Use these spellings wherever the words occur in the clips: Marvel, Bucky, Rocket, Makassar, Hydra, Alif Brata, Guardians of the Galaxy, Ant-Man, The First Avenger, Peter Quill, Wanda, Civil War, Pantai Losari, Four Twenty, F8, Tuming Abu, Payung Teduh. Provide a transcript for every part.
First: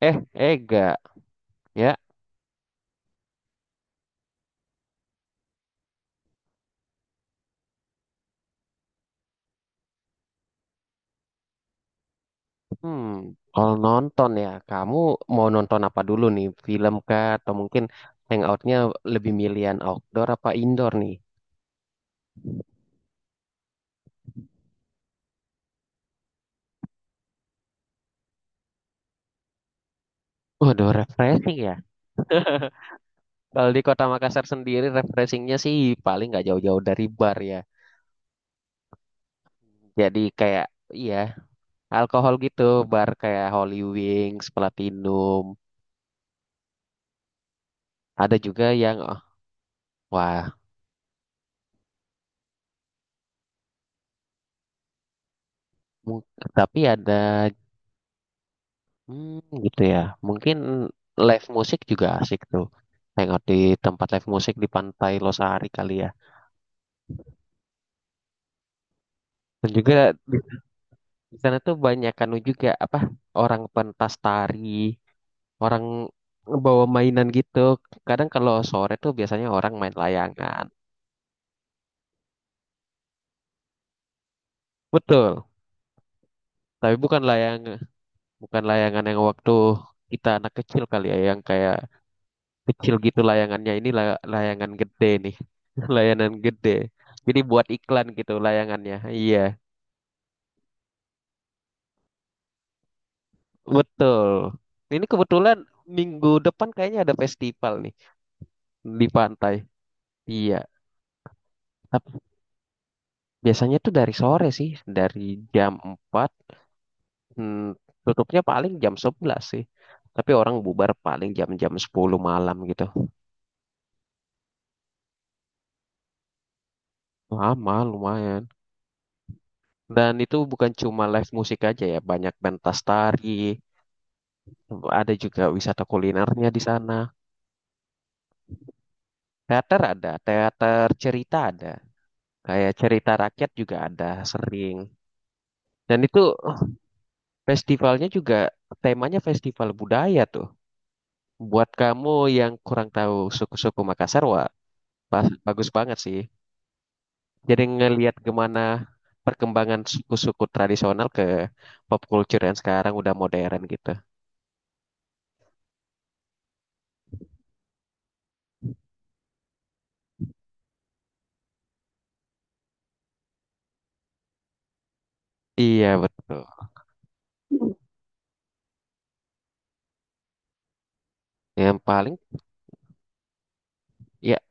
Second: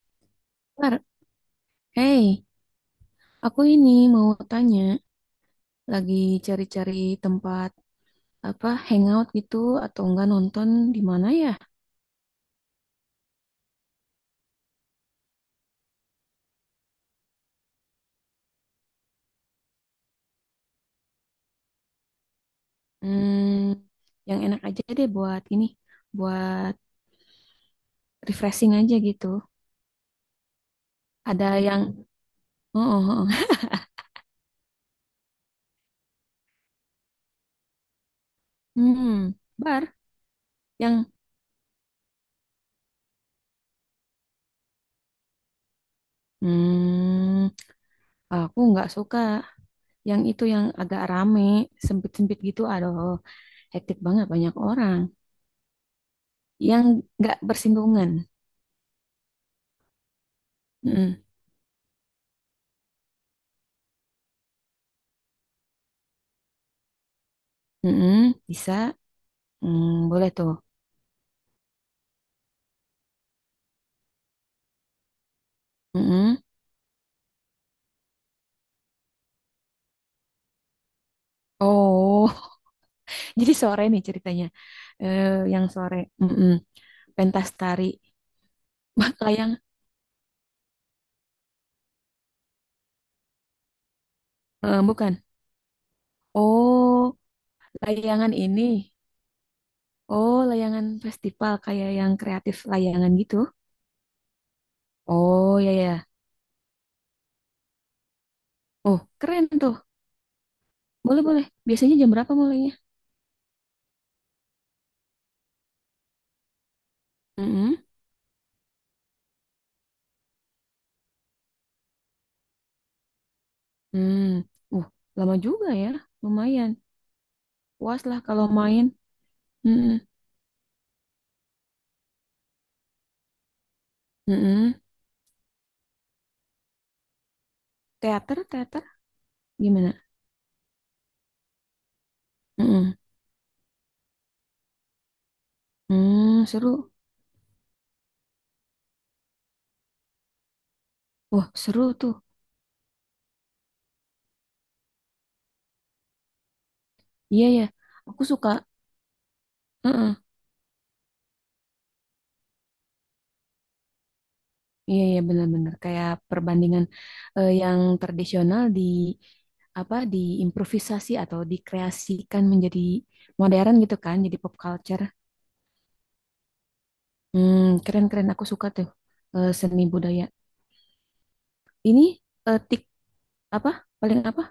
Eh, Ega, Kak? ya. Hey, aku ini mau tanya, lagi cari-cari tempat apa hangout gitu atau enggak nonton di mana ya? Hmm, Kalau nonton ya, kamu mau nonton apa dulu nih? Film kah? Atau mungkin hangoutnya lebih milihan outdoor apa indoor nih? Hmm, yang enak aja deh buat ini, buat refreshing aja gitu. Waduh, Ada refreshing ya. yang, oh, oh, oh. Kalau di kota Makassar sendiri, refreshingnya sih paling nggak jauh-jauh dari bar ya. Hmm, bar Jadi kayak, yang, iya, alkohol gitu. Bar kayak Holy Wings, Platinum. hmm, Ada aku juga nggak yang, suka oh, yang wah, itu yang agak rame, sempit-sempit gitu. Aduh, hektik banget banyak orang. mung- tapi Yang ada. nggak bersinggungan. Hmm, gitu ya. Mungkin Mm-mm, live musik juga asik tuh. Hangout di tempat live musik di Pantai Losari kali ya. mm-mm, bisa. Dan juga Hmm, boleh di tuh. di sana tuh banyak anu juga apa orang pentas tari, orang Mm-mm. bawa mainan gitu. Kadang kalau sore tuh biasanya orang main layangan. Oh, jadi sore nih ceritanya. Betul. Eh, yang sore. Mm-mm. Tapi bukan Pentas layangan, tari. bukan layangan Bah, yang waktu layang. kita anak kecil kali ya, yang kayak kecil gitu layangannya ini layangan gede Bukan. nih. Layanan gede, Oh, jadi buat iklan gitu layangan ini. layangannya, iya Oh, layangan festival kayak yang kreatif layangan gitu. betul. Ini kebetulan Oh, ya ya. minggu depan kayaknya ada festival nih Oh, di keren pantai, tuh. iya. Boleh boleh. Biasanya jam Tapi berapa mulainya? biasanya tuh dari sore sih, dari jam 4, hmm, Mm-mm. tutupnya paling jam 11 sih, tapi orang bubar paling jam-jam 10 malam gitu, Hmm. Uh, lama juga ya. Lumayan. lama Puas lah kalau lumayan. main. Mm-mm. Dan itu bukan cuma live musik aja ya, banyak pentas tari. Mm-mm. Ada juga wisata kulinernya di sana. Teater, teater. Teater Gimana? ada, teater cerita ada. Kayak Mm-mm. cerita rakyat juga ada sering. Dan itu Hmm, eh, seru. festivalnya juga temanya festival budaya tuh. Wah, Buat seru tuh. kamu yang kurang tahu suku-suku Makassar, wah, bagus banget sih. Iya Jadi ya, ngelihat aku suka. gimana perkembangan Heeh. suku-suku tradisional ke pop culture yang sekarang udah modern gitu. Iya ya, benar-benar kayak perbandingan yang tradisional di apa diimprovisasi atau dikreasikan menjadi modern gitu kan, jadi pop culture. Iya, betul. Hmm, keren-keren aku suka tuh seni budaya. Yang Ini paling eh, tik apa? Paling ya apa?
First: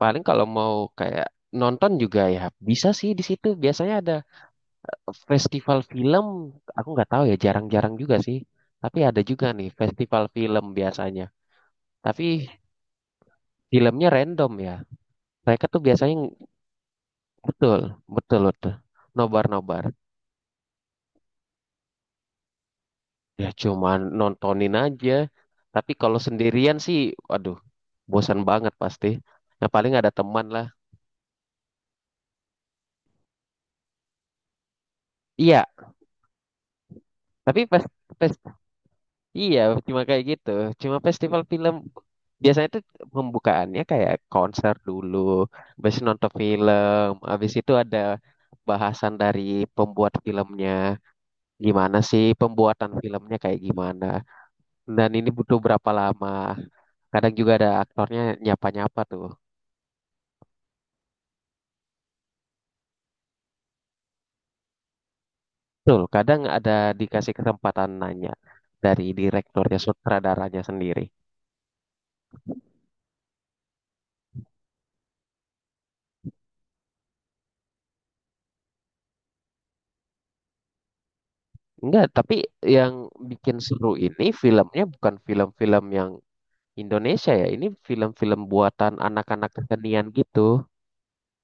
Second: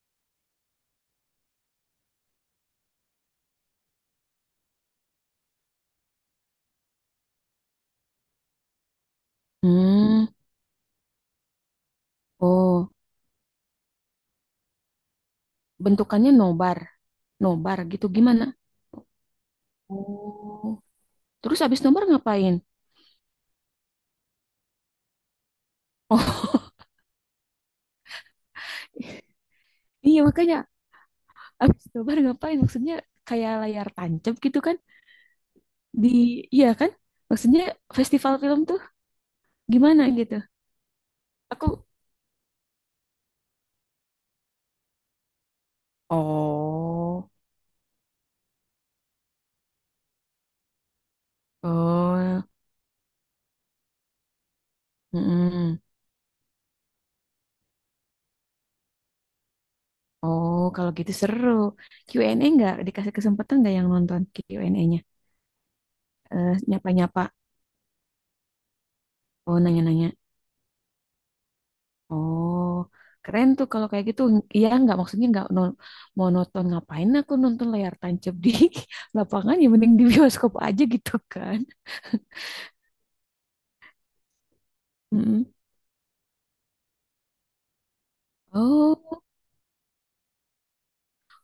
Paling kalau mau kayak nonton juga ya bisa sih di situ. Biasanya ada festival film. Aku nggak tahu ya, jarang-jarang juga sih. Tapi ada juga nih festival Hmm, film biasanya. Tapi oh, filmnya random ya. Mereka tuh biasanya bentukannya ng- nobar. Nobar Betul, gitu betul gimana? tuh. Nobar-nobar. Oh, terus abis nobar ngapain? Ya cuman nontonin aja. Tapi kalau Oh, sendirian sih, waduh, bosan banget pasti. Nah paling ada iya teman makanya lah. abis nobar ngapain? Maksudnya kayak layar tancap gitu kan? Iya, Di iya kan? Maksudnya tapi fes- festival festival film tuh Iya, cuma gimana kayak gitu? gitu. Cuma festival film Aku biasanya tuh pembukaannya kayak konser dulu, habis itu nonton film, oh habis itu ada bahasan dari pembuat filmnya, gimana sih oh pembuatan filmnya kayak gimana. Dan ini butuh mm-mm berapa lama. Kadang juga ada aktornya nyapa-nyapa tuh. oh kalau gitu seru. Q&A nggak dikasih kesempatan nggak yang nonton Q&A-nya? Betul, kadang ada Nyapa-nyapa. dikasih kesempatan nanya dari Oh direkturnya, nanya-nanya. sutradaranya sendiri. Oh keren tuh kalau kayak gitu. Iya nggak maksudnya nggak mau nonton ngapain? Aku nonton layar tancap di lapangan ya mending di bioskop aja gitu kan. Enggak, tapi yang bikin seru ini filmnya bukan Mm-mm. film-film yang Indonesia ya, ini film-film buatan Oh, anak-anak kesenian gitu.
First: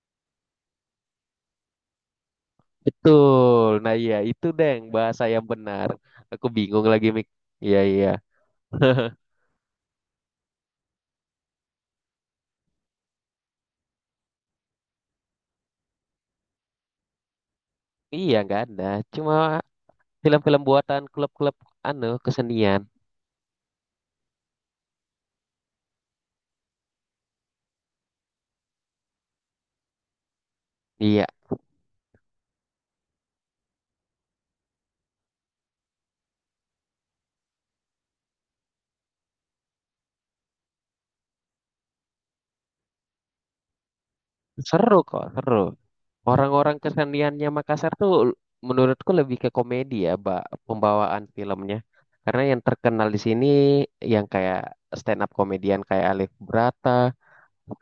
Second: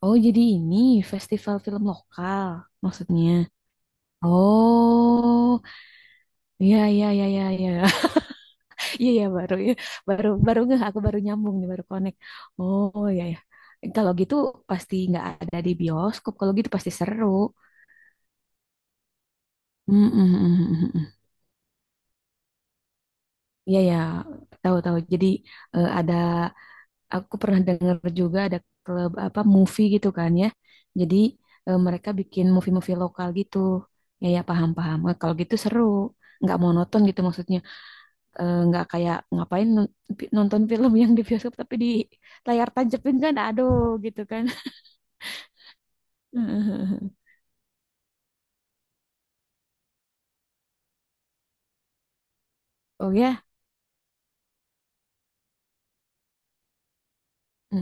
oh, jadi ini festival film lokal maksudnya. Betul. Nah, iya itu deng bahasa yang Oh, benar. Aku iya bingung lagi iya iya mik. iya iya. Iya, iya. Iya iya baru ya. Baru baru nggak aku baru nyambung nih, baru connect. Oh, iya ya. Kalau gitu pasti nggak ada di bioskop. Kalau gitu pasti seru. Iya, nggak ada. Cuma Mm, mm, film-film mm, mm, buatan mm. klub-klub anu kesenian. Iya ya, tahu-tahu. Jadi ada aku pernah dengar juga ada klub apa movie gitu kan ya. Jadi Iya, mereka bikin movie-movie lokal gitu. Ya ya paham-paham. Kalau gitu seru, nggak monoton gitu maksudnya. Nggak kayak ngapain nonton film yang di bioskop tapi di layar tancapin kan, aduh gitu kan. seru kok, seru. Orang-orang keseniannya Makassar tuh menurutku lebih ke komedi ya, Mbak, pembawaan filmnya. Karena yang terkenal Oh di sini ya, yang kayak stand up komedian kayak Alif Brata,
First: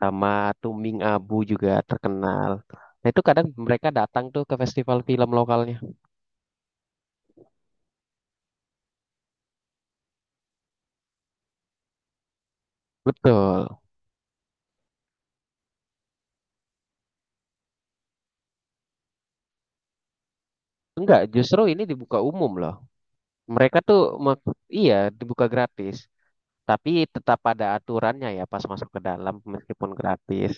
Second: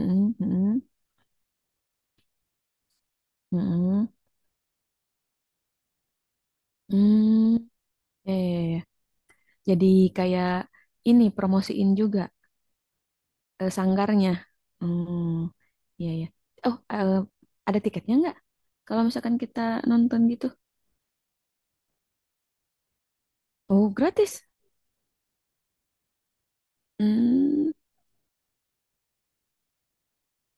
sama mm-mm, Tuming Abu juga terkenal. Nah itu kadang mereka mm-mm. datang tuh ke festival film lokalnya. Hmm, ya, ya, ya. Ya. Jadi kayak ini promosiin juga Betul. Sanggarnya. Hmm, iya ya. Oh, ada tiketnya nggak? Kalau misalkan kita nonton gitu. Enggak, justru ini dibuka umum loh. Mereka Oh, tuh gratis. me- iya dibuka gratis, tapi tetap ada Hmm. aturannya ya pas masuk ke dalam meskipun gratis.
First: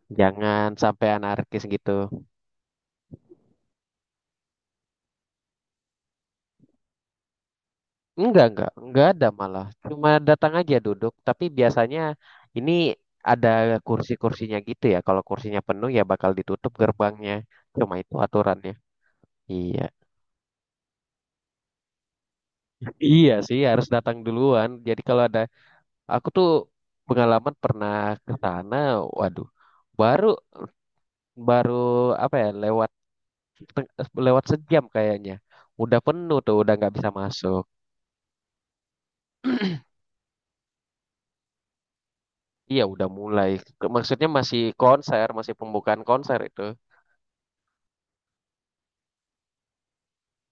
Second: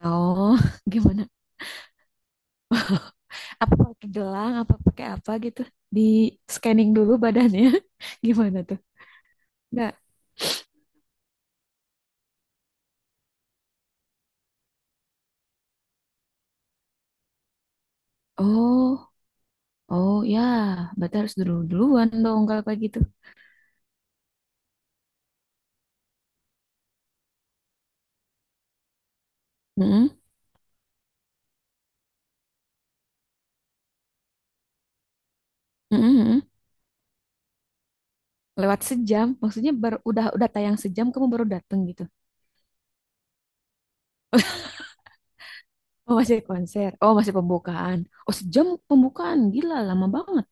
Oh, Jangan sampai gimana? anarkis gitu. Apa pakai gelang? Apa pakai apa gitu? Di scanning dulu badannya. Gimana tuh? Enggak ada malah. Nggak. Cuma datang aja duduk, tapi biasanya ini ada kursi-kursinya gitu ya. Kalau kursinya penuh ya bakal ditutup gerbangnya. Cuma itu aturannya. Oh, Iya. oh ya. Berarti harus dulu duluan dong kalau kayak gitu. Iya sih harus datang duluan. Jadi kalau ada aku tuh pengalaman pernah ke sana, waduh, Mm-mm. baru baru apa ya, lewat teng- lewat sejam kayaknya. Udah penuh Mm-mm, tuh, udah nggak bisa masuk. lewat sejam, maksudnya baru udah tayang sejam kamu baru datang gitu. Iya udah mulai. Maksudnya masih konser, masih pembukaan Oh, konser masih itu. konser. Oh, masih pembukaan. Oh, sejam pembukaan. Gila, lama banget.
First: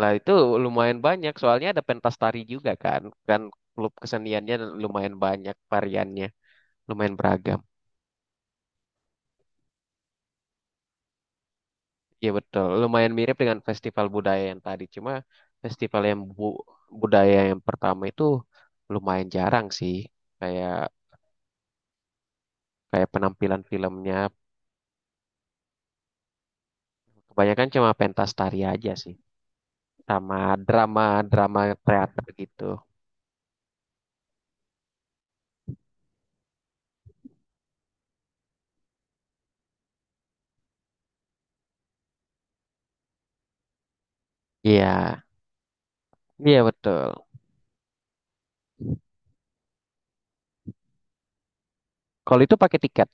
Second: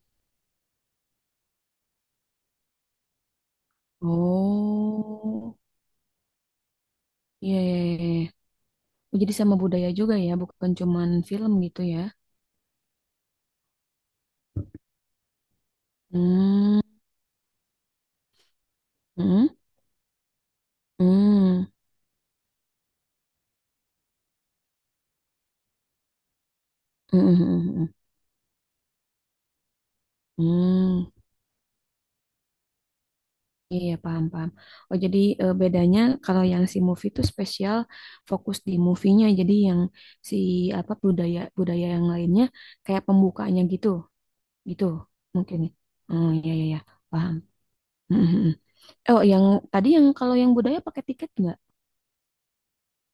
Lah itu lumayan banyak soalnya ada pentas tari juga kan. Kan klub keseniannya lumayan banyak Oh, variannya, lumayan iya, beragam. iya, iya. Oh, jadi sama budaya juga ya, bukan cuman film gitu ya. Iya betul, lumayan mirip dengan festival budaya yang tadi. Cuma festival yang bu- Hmm, budaya yang pertama itu lumayan hmm, jarang sih. Kayak hmm, kayak penampilan filmnya hmm, hmm, kebanyakan hmm, hmm. cuma pentas tari aja sih, sama Hmm, drama-drama teater gitu. iya, paham, paham. Oh, jadi bedanya kalau yang si movie itu spesial fokus di movie-nya. Jadi yang si apa budaya budaya yang lainnya kayak pembukaannya gitu, gitu Iya, mungkin. Oh, iya, iya iya, iya. betul. Paham. Oh, yang tadi yang kalau yang budaya pakai tiket nggak? Kalau itu pakai tiket,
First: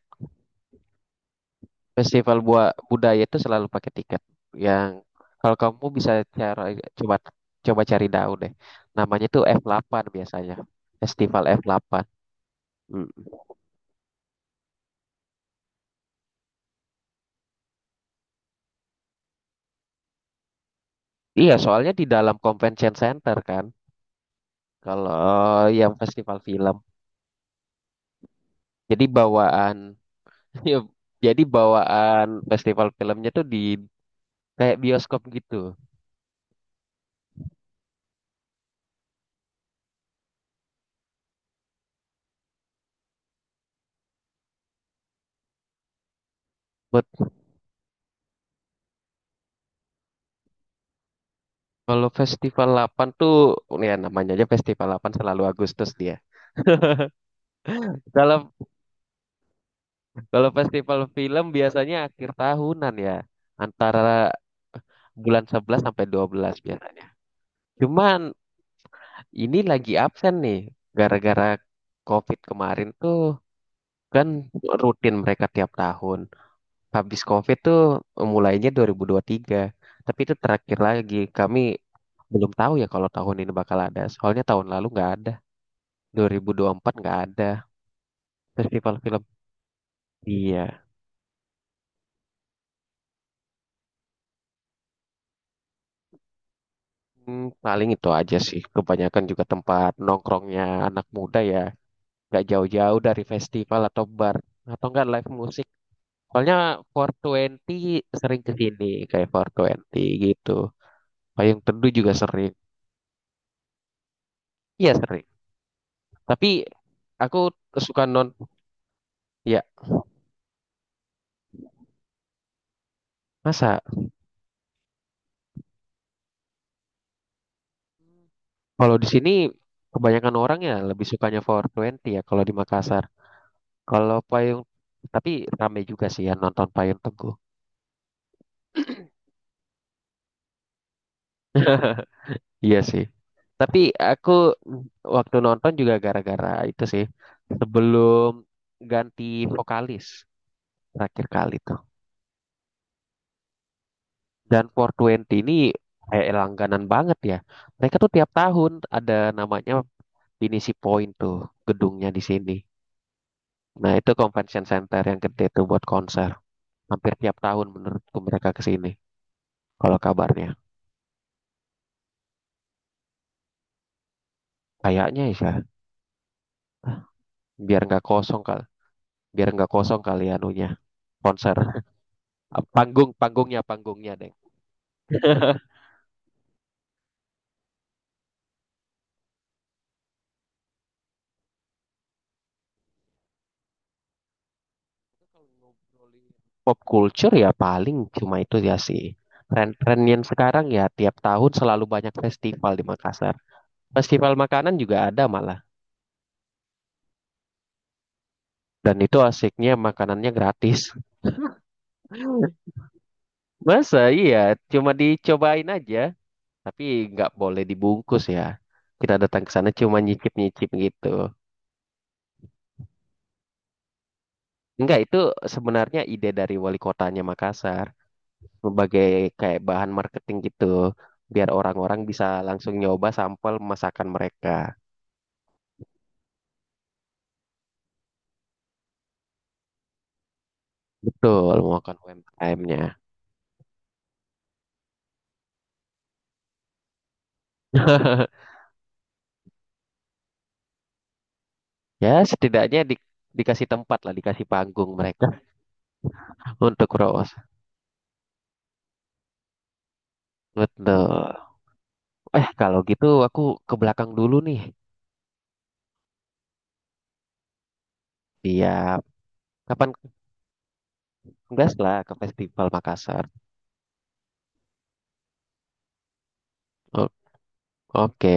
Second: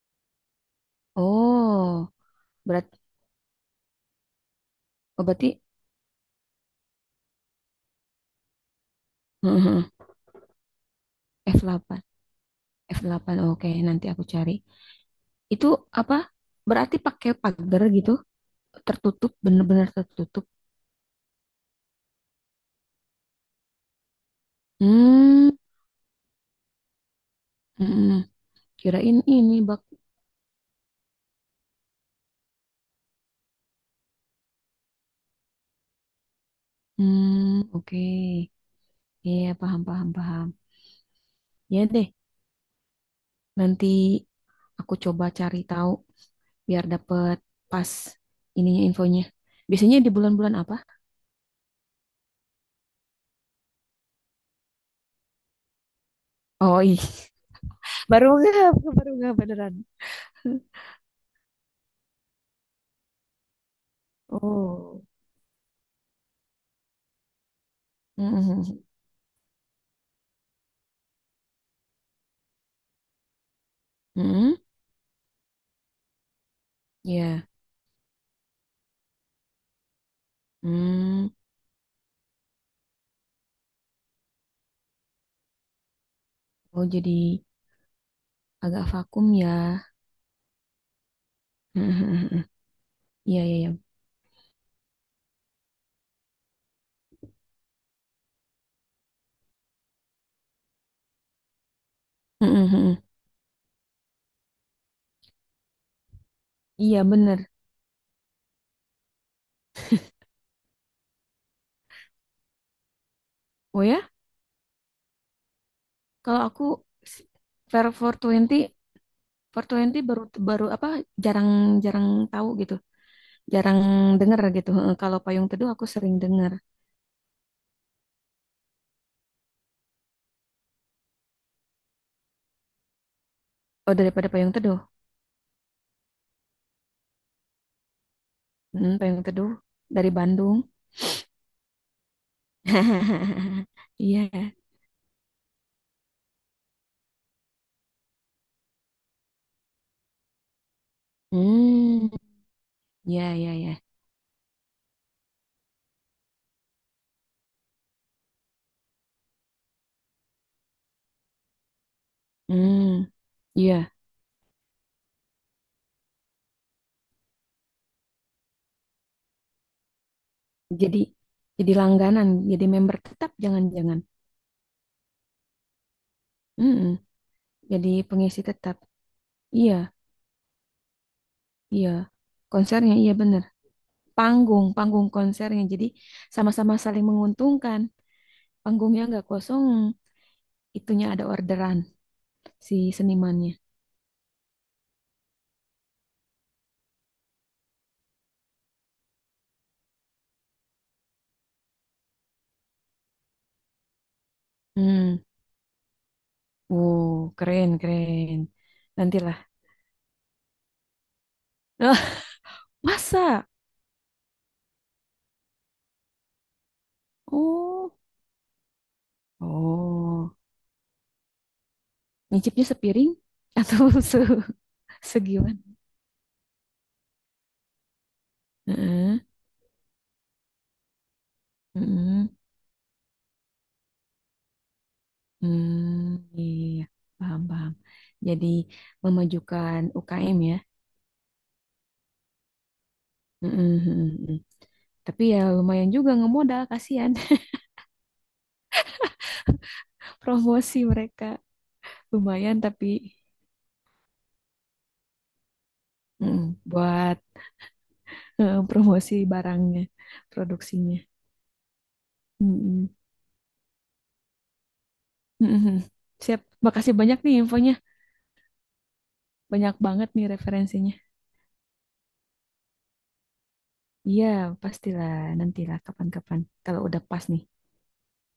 Oh, festival buat berat. budaya itu selalu pakai tiket. Yang Oh, kalau berarti kamu bisa cara coba coba cari tahu deh, namanya tuh mhm. F8 biasanya, festival F8 F8. F8, oke, nanti aku cari. Itu apa? Berarti pakai pagar gitu, tertutup, bener-bener tertutup. Iya, soalnya di dalam convention center kan, kalau Hmm, yang festival film. mhm. Jadi Kirain ini bak. bawaan, ya, jadi bawaan festival filmnya tuh di kayak bioskop gitu. Hmm, oke. Iya, paham, paham, paham. Ya deh, nanti aku coba cari tahu biar Buat dapet pas ininya infonya. Biasanya di bulan-bulan apa? kalau festival 8 tuh, ya namanya aja festival 8 selalu Agustus dia. Oh, iya. Baru Kalau nggak baru nggak beneran. kalau festival film biasanya akhir tahunan ya, antara Oh. bulan 11 sampai 12 biasanya. Cuman Mm-mm. ini lagi absen nih, gara-gara COVID kemarin tuh, kan Mm-mm. rutin mereka tiap tahun. Habis Ya. COVID tuh mulainya dua ribu tiga, tapi itu terakhir lagi. Hmm. Kami belum tahu ya kalau tahun ini bakal ada. Soalnya tahun lalu nggak ada, dua ribu Oh, empat nggak jadi ada agak festival film. vakum ya. Iya. Mm-mm. Iya, iya, iya. Paling itu aja sih. Kebanyakan juga tempat nongkrongnya anak muda ya, nggak Mm-mm. jauh-jauh dari festival atau bar atau nggak live musik. Soalnya Iya, Four bener. Twenty sering ke sini, kayak Four Twenty gitu. Payung Teduh juga sering. Oh ya, Iya sering. kalau Tapi aku s- aku Fair suka 420, twenty ya four twenty baru baru apa jarang-jarang tahu gitu. Jarang masa denger gitu. Heeh, kalau Payung Teduh aku sering denger. kalau di sini kebanyakan orang ya lebih sukanya Four Twenty ya kalau di Makassar. Oh, Kalau daripada Payung payung Teduh. tapi ramai juga sih ya nonton payung teduh. Hmm, Payung Teduh dari Bandung. Iya sih. Tapi Iya. aku waktu nonton juga gara-gara itu sih sebelum ganti vokalis terakhir kali tuh. Hmm, ya, ya, ya. Dan Four Twenty ini kayak langganan banget ya. Mereka tuh tiap tahun ada namanya finisi point tuh gedungnya di sini. Hmm, iya. Nah, itu convention center yang gede tuh buat konser. Hampir tiap tahun menurutku mereka ke sini. Kalau kabarnya. Jadi jadi langganan, jadi member tetap jangan-jangan. Kayaknya ya, Mm-mm. biar Jadi nggak pengisi kosong kali. tetap. Biar nggak Iya, kosong kali ya anunya. Konser. iya. Ah, Konsernya panggung, iya bener. panggungnya, panggungnya, Deng. Panggung, panggung konsernya. Jadi sama-sama saling menguntungkan. Panggungnya nggak kosong, itunya ada orderan si senimannya. Pop culture ya paling cuma itu ya sih. Tren-tren yang sekarang ya tiap tahun selalu banyak festival di Makassar. Festival makanan juga Hmm. ada malah. Wow, keren, keren. Dan itu Nantilah. asiknya makanannya gratis. Masa? Masa iya, cuma dicobain aja. Tapi nggak boleh Oh. dibungkus ya. Kita datang ke sana cuma Oh. nyicip-nyicip gitu. Nyicipnya sepiring atau se Enggak, itu segiwan? sebenarnya ide dari wali kotanya Makassar. Sebagai Heeh. kayak bahan marketing gitu. Biar orang-orang bisa Heeh. langsung nyoba sampel masakan mereka. Hmm, iya, iya, iya. Paham, paham. Jadi memajukan UKM ya. Betul, melakukan UMKM-nya. Mm-mm, mm-mm, mm. Tapi ya lumayan juga ngemodal, kasihan. Promosi mereka Ya, lumayan setidaknya tapi dikasih tempat lah, dikasih panggung mereka mm, untuk buat roast. Promosi barangnya, produksinya. Betul. Eh, kalau Mm-mm, gitu aku ke belakang dulu nih. mm-mm. Siap, makasih banyak nih infonya. Siap. Banyak Kapan banget nih referensinya. gas lah ke Festival Makassar. Iya, pastilah nantilah kapan-kapan kalau udah pas nih. Oke,